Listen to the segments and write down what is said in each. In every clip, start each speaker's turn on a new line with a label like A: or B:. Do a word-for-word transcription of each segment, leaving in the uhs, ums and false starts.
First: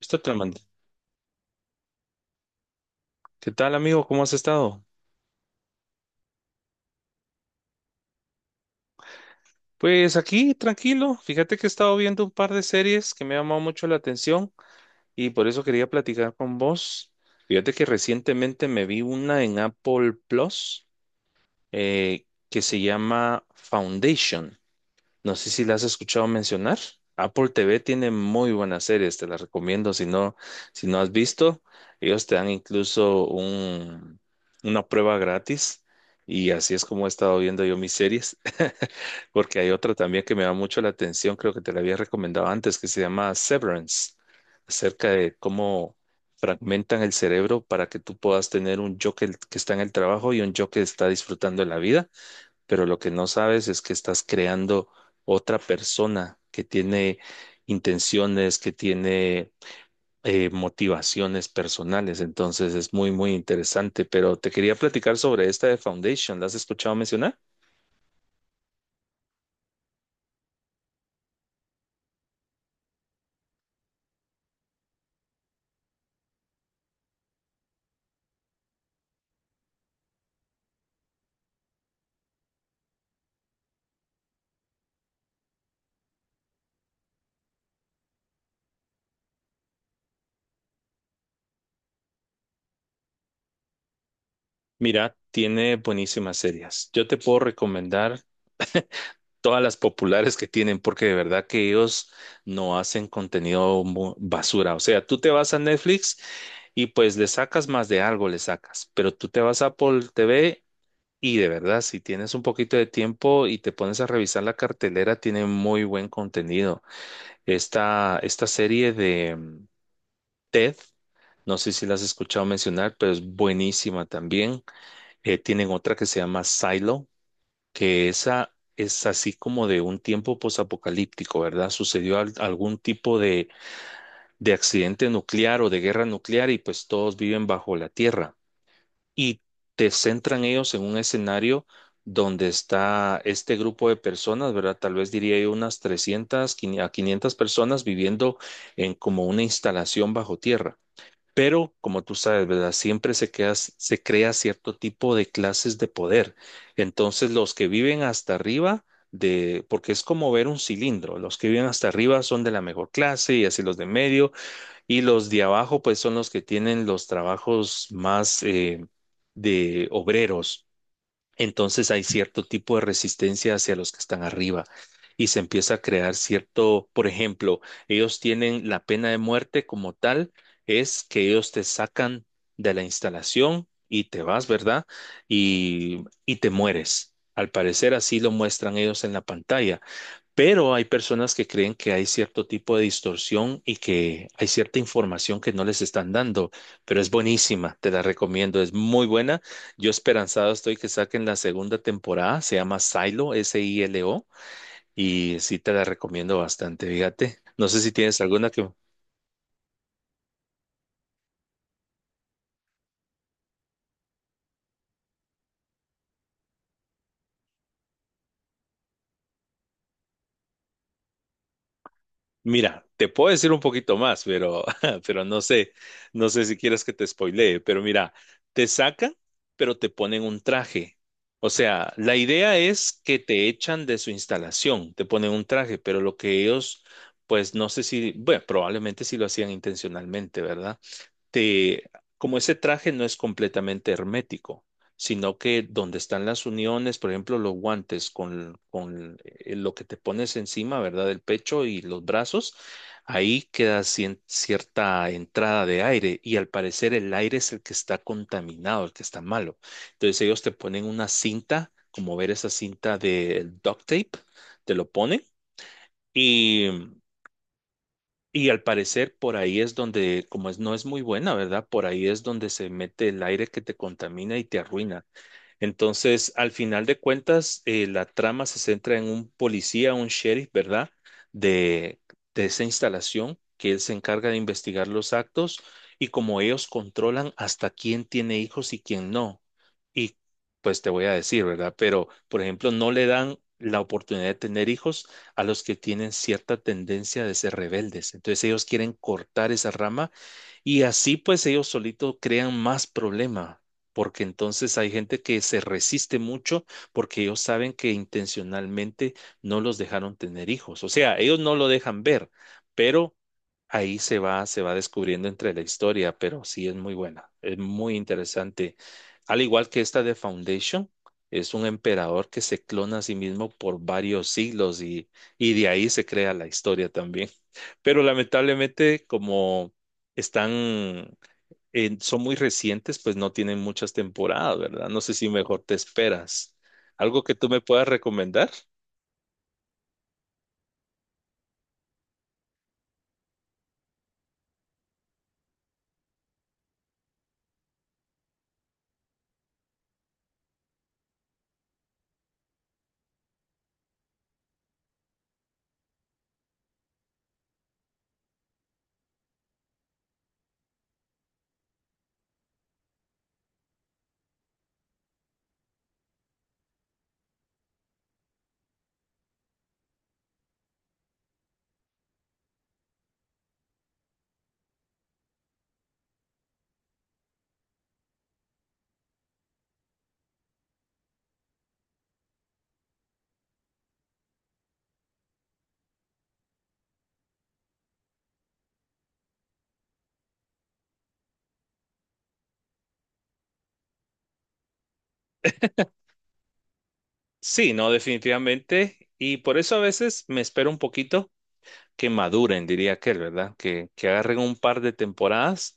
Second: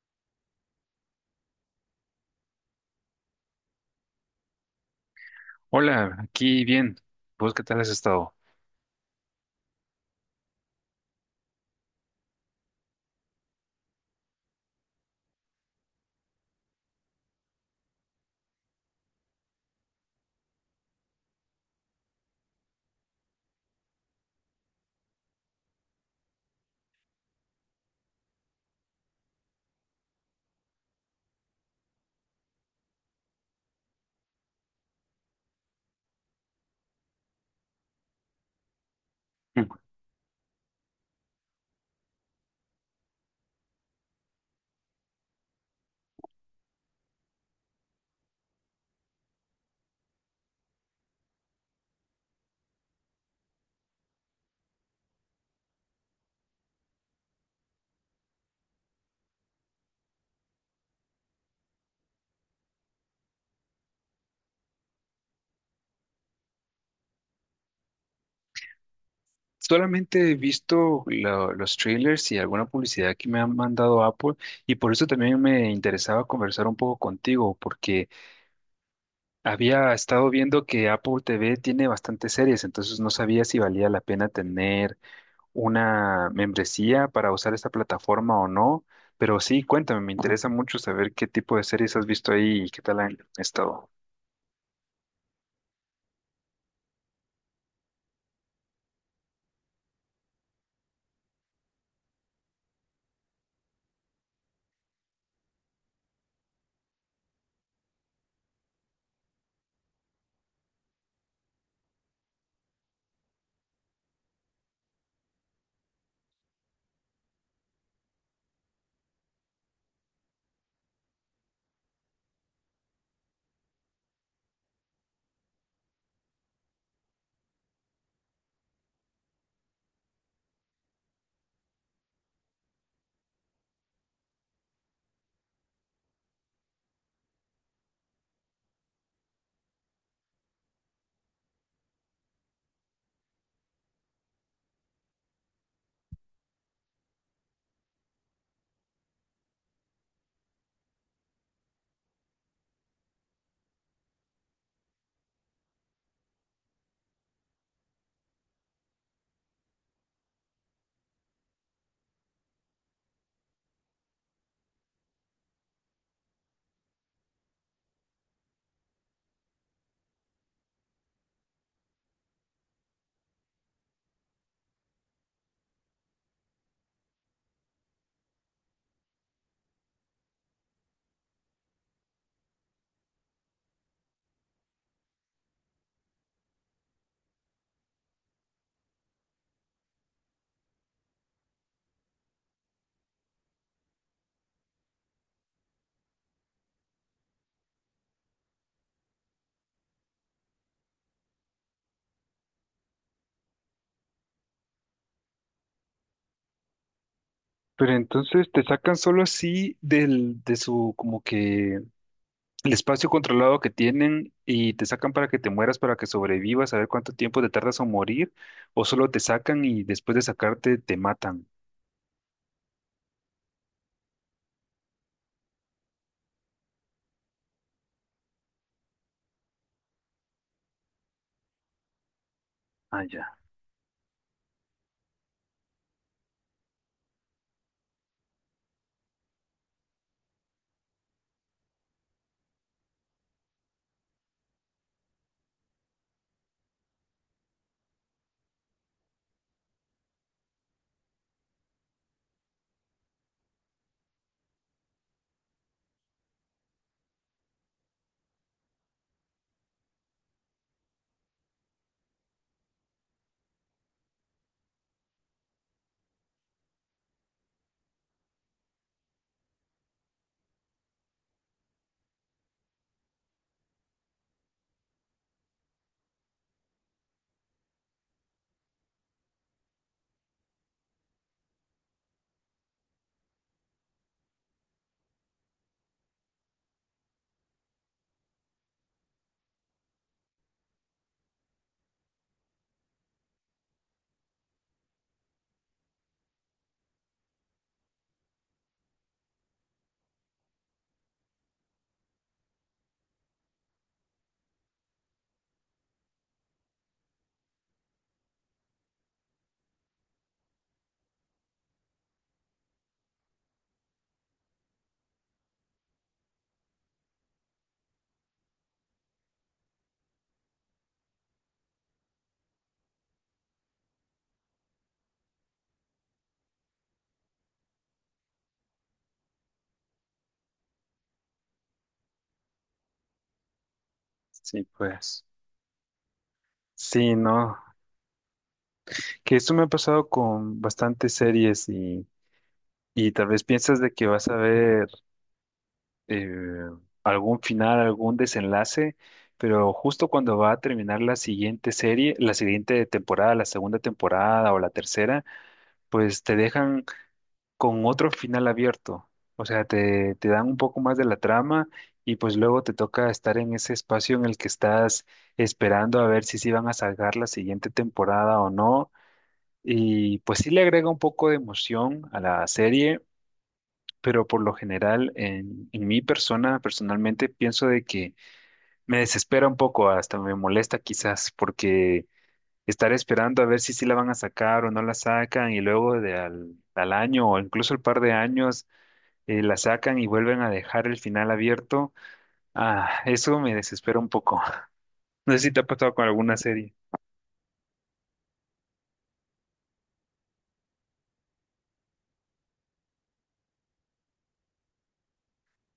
A: Esto te lo mandé. ¿Qué tal, amigo? ¿Cómo has estado?
B: Hola, aquí bien. ¿Vos qué tal has estado?
A: Pues aquí, tranquilo. Fíjate que he estado viendo un par de series que me ha llamado mucho la atención y por eso quería platicar con vos. Fíjate que recientemente me vi una en Apple Plus, eh, que se llama Foundation. No sé si la has escuchado mencionar. Apple T V tiene muy buenas series, te las recomiendo si no, si no has visto. Ellos te dan incluso un, una prueba gratis, y así es como he estado viendo yo mis series, porque
B: Mm.
A: hay otra también que me da mucho la atención. Creo que te la había recomendado antes, que se llama Severance, acerca de cómo fragmentan el cerebro para que tú puedas tener un yo que, que está en el trabajo y un yo que está disfrutando de la vida, pero lo que no sabes es que estás creando otra persona que tiene intenciones, que tiene eh, motivaciones personales. Entonces es muy, muy interesante, pero te quería platicar sobre esta de Foundation. ¿La has escuchado mencionar?
B: Solamente he visto lo- los trailers y alguna publicidad que me han mandado Apple, y por eso también me interesaba conversar un poco contigo porque había estado viendo que Apple T V tiene bastantes series. Entonces no sabía si valía la pena tener una membresía para usar esta plataforma o no, pero sí, cuéntame, me interesa mucho saber qué tipo de series has visto ahí y qué tal han estado.
A: Mira, tiene buenísimas series. Yo te puedo recomendar todas las populares que tienen, porque de verdad que ellos no hacen contenido mu- basura. O sea, tú te vas a Netflix y pues le sacas más de algo, le sacas, pero tú te vas a Apple T V, y de verdad, si tienes un poquito de tiempo y te pones a revisar la cartelera, tiene muy buen contenido. Esta, esta serie de mm, TED, no sé si la has escuchado mencionar, pero es buenísima también. Eh, tienen otra que se llama Silo, que esa es así como de un tiempo posapocalíptico, ¿verdad? Sucedió al- algún tipo de, de accidente nuclear o de guerra nuclear, y pues todos viven bajo la tierra y te centran ellos en un escenario donde está este grupo de personas, ¿verdad? Tal vez diría yo unas trescientas quin- a quinientas personas viviendo en como una instalación bajo tierra. Pero, como tú sabes, ¿verdad? Siempre se queda- se crea cierto tipo de clases de poder. Entonces, los que viven hasta arriba de, porque es como ver un cilindro, los que viven hasta arriba son de la mejor clase, y así los de medio, y los de abajo, pues son los que tienen los trabajos más eh, de obreros. Entonces hay cierto tipo de resistencia hacia los que están arriba, y se empieza a crear cierto, por ejemplo, ellos tienen la pena de muerte como tal. Es que ellos te sacan de la instalación y te vas, ¿verdad? Y, y te mueres. Al parecer así lo muestran ellos en la pantalla. Pero hay personas que creen que hay cierto tipo de distorsión y que hay cierta información que no les están dando, pero es buenísima, te la recomiendo, es muy buena. Yo esperanzado estoy que saquen la segunda temporada. Se llama Silo, S I L O, y sí te la recomiendo bastante, fíjate. No sé si
B: Pero
A: tienes
B: entonces
A: alguna
B: te
A: que,
B: sacan solo así del, de su, como que el espacio controlado que tienen, y te sacan para que te mueras, para que sobrevivas, a ver cuánto tiempo te tardas en morir, o solo te sacan y después de sacarte te matan.
A: mira, te puedo decir un poquito más, pero, pero no sé, no sé si quieres que te spoilee, pero mira, te sacan, pero te ponen un traje. O sea, la idea es
B: Ah,
A: que
B: ya.
A: te echan de su instalación, te ponen un traje, pero lo que ellos, pues no sé si, bueno, probablemente sí lo hacían intencionalmente, ¿verdad? Te, como ese traje no es completamente hermético, sino que donde están las uniones, por ejemplo, los guantes con, con eh, lo que te pones encima, ¿verdad? El pecho y los brazos, ahí queda cien- cierta entrada de aire, y al parecer el aire es el que está contaminado, el que está malo. Entonces ellos te ponen una cinta, como ver esa cinta de duct tape, te lo ponen. Y y al parecer por ahí es donde, como es, no es muy buena, ¿verdad? Por ahí es donde se mete el aire que te contamina y te arruina. Entonces, al final de cuentas, eh, la trama se centra en un policía, un sheriff, ¿verdad? De, de esa instalación, que él se encarga de investigar los actos, y como ellos controlan hasta quién tiene hijos y quién no. Y pues te voy a decir, ¿verdad? Pero, por ejemplo, no le dan la oportunidad de tener hijos a los que tienen cierta tendencia de ser rebeldes. Entonces, ellos quieren cortar esa rama, y así pues ellos solitos crean más problema, porque entonces hay gente que se resiste mucho, porque ellos saben que intencionalmente no los dejaron tener hijos. O sea, ellos no lo dejan ver, pero ahí se va, se va descubriendo entre la historia, pero sí es muy buena, es muy interesante. Al igual que esta de Foundation, es un emperador que se clona a sí mismo por varios siglos, y, y de ahí se crea la historia también. Pero lamentablemente, como están eh, son muy recientes, pues no tienen muchas temporadas,
B: Sí,
A: ¿verdad? No sé
B: pues.
A: si mejor te esperas.
B: Sí,
A: ¿Algo que tú
B: no.
A: me puedas recomendar?
B: Que esto me ha pasado con bastantes series, y, y tal vez piensas de que vas a ver eh, algún final, algún desenlace, pero justo cuando va a terminar la siguiente serie, la siguiente temporada, la segunda temporada o la tercera, pues te dejan con otro final abierto. O sea, te, te dan un poco más de la trama, y pues luego te toca estar en ese espacio en el que estás esperando a ver si sí van a sacar la siguiente temporada o no. Y pues sí le agrega un poco de emoción a la serie, pero por lo general en, en mi persona, personalmente, pienso de que me desespera un poco, hasta me molesta quizás, porque estar esperando a ver si sí la van a sacar o no la sacan, y luego de al, al año o incluso el par de años, eh, la sacan y vuelven a dejar el final abierto, ah, eso me desespera un poco. No sé si te ha pasado con alguna serie.
A: Sí, no, definitivamente. Y por eso a veces me espero un poquito que maduren, diría aquel, ¿verdad? Que, que agarren un par de temporadas.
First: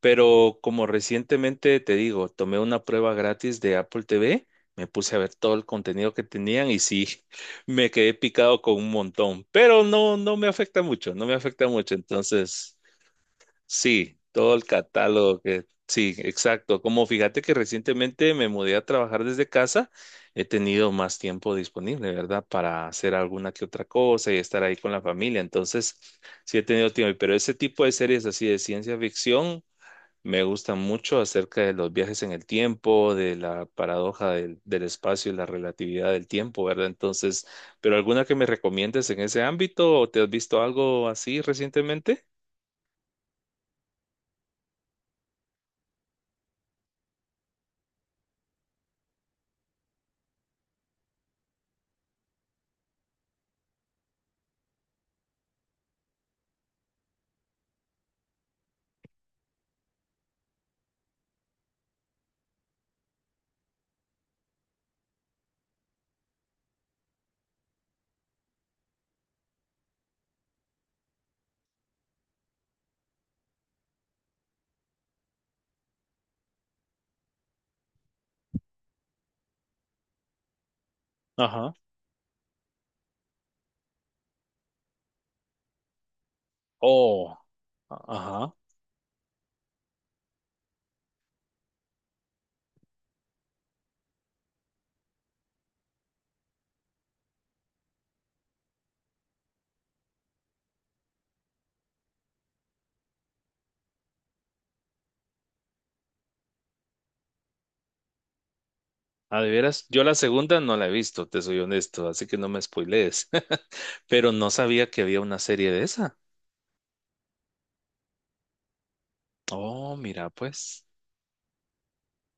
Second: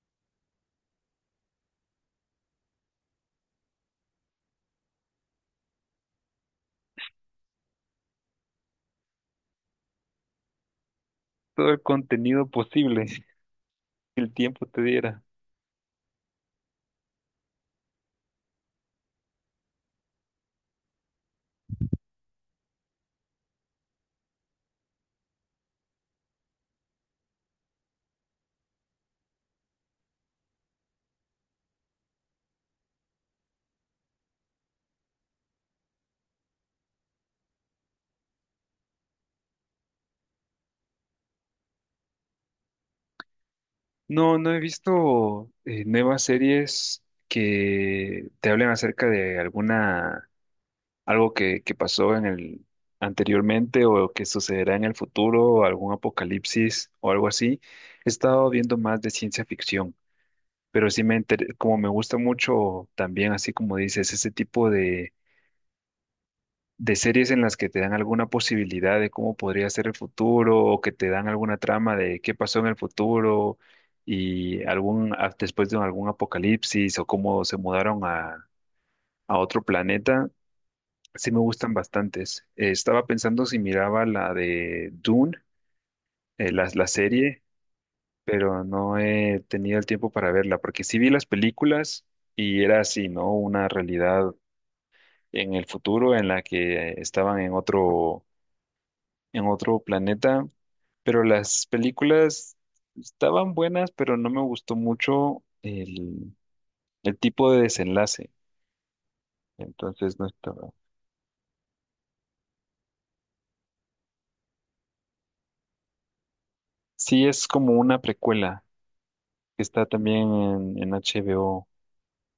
A: Pero como recientemente te digo, tomé una prueba gratis de Apple T V, me puse a ver todo el contenido que tenían y sí, me quedé picado con un montón. Pero no, no me afecta mucho, no me afecta
B: Todo el
A: mucho.
B: contenido
A: Entonces.
B: posible,
A: Sí,
B: el
A: todo el
B: tiempo te diera.
A: catálogo que sí, exacto. Como fíjate que recientemente me mudé a trabajar desde casa, he tenido más tiempo disponible, ¿verdad? Para hacer alguna que otra cosa y estar ahí con la familia. Entonces, sí he tenido tiempo, pero ese tipo de series así de ciencia ficción me gustan mucho, acerca de los viajes en el tiempo, de la paradoja del, del espacio y la relatividad del tiempo, ¿verdad? Entonces, ¿pero alguna que me recomiendes en ese ámbito o te has visto algo así recientemente?
B: No, no he visto eh, nuevas series que te hablen acerca de alguna, algo que, que pasó en el anteriormente o que sucederá en el futuro, algún apocalipsis o algo así. He estado viendo más de ciencia ficción, pero sí me inter- como me gusta mucho también, así como dices, ese tipo de de series en las que te dan alguna posibilidad de cómo podría ser el futuro o que te dan alguna trama de qué pasó en el futuro y algún a- después de algún apocalipsis o cómo se mudaron a, a otro planeta, sí me gustan
A: Ajá.
B: bastantes. Eh, estaba pensando si miraba la de Dune, eh, la, la
A: Oh,
B: serie,
A: ajá.
B: pero no he tenido el tiempo para verla porque sí vi las películas y era así, ¿no? Una realidad en el futuro en la que estaban en otro en otro planeta, pero las películas estaban buenas, pero no me gustó mucho el, el tipo de desenlace.
A: Ah, de veras, yo la
B: Entonces no
A: segunda
B: estaba.
A: no la he visto, te soy honesto, así que no me spoilees. Pero no sabía que había una serie de esa.
B: Sí, es como una precuela que está
A: Oh,
B: también
A: mira,
B: en,
A: pues,
B: en H B O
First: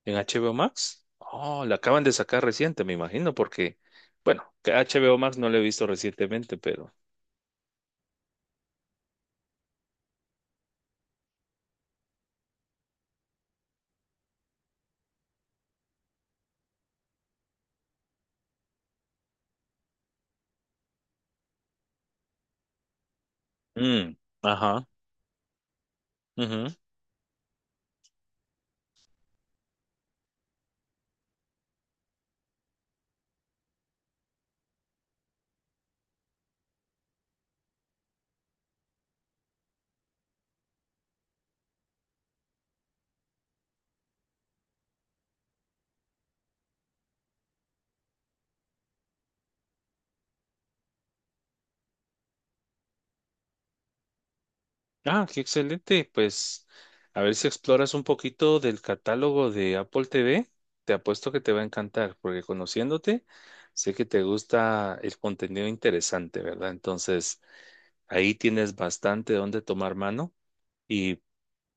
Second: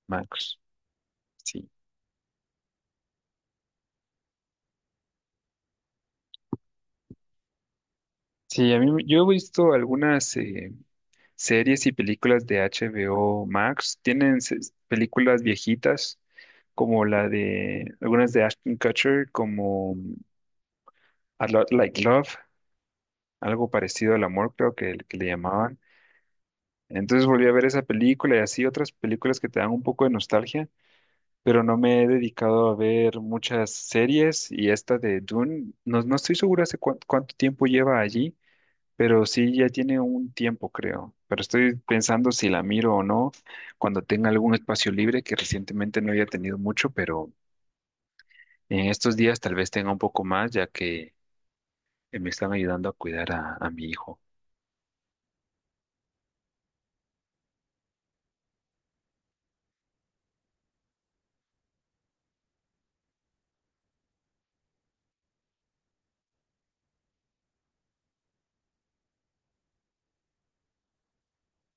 A: en H B O
B: Max.
A: Max. Oh,
B: Sí.
A: la acaban de sacar reciente, me imagino, porque, bueno, que H B O Max no la he visto recientemente, pero.
B: Sí, a mí me- yo he visto algunas eh, series y películas de H B O Max. Tienen se- películas viejitas como la de algunas de Ashton Kutcher, como A Lot Like Love, algo parecido
A: Mm,
B: al amor, creo
A: ajá.
B: que, que le llamaban. Entonces volví a ver esa película, y así otras películas que te dan un poco de nostalgia, pero no me he dedicado a ver muchas series. Y esta de Dune, no, no estoy segura hace cuán- cuánto tiempo lleva allí, pero sí ya tiene un tiempo, creo. Pero estoy pensando si la miro o no cuando tenga algún espacio libre, que recientemente no había tenido mucho, pero en estos días tal vez tenga un poco más, ya que eh, me están ayudando a cuidar a a mi hijo.
A: Ah, qué excelente. Pues a ver si exploras un poquito del catálogo de Apple T V. Te apuesto que te va a encantar, porque conociéndote, sé que te gusta el contenido interesante, ¿verdad? Entonces, ahí tienes bastante donde tomar mano, y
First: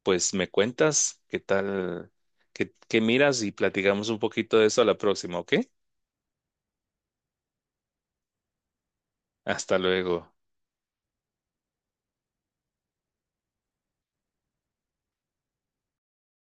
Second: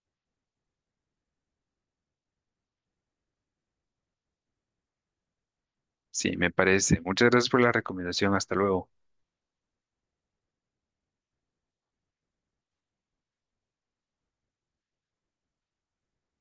A: pues me cuentas qué tal, qué, qué miras, y platicamos un poquito de eso a la próxima, ¿ok?
B: Sí, me parece. Muchas gracias por la recomendación. Hasta luego.
A: Hasta luego.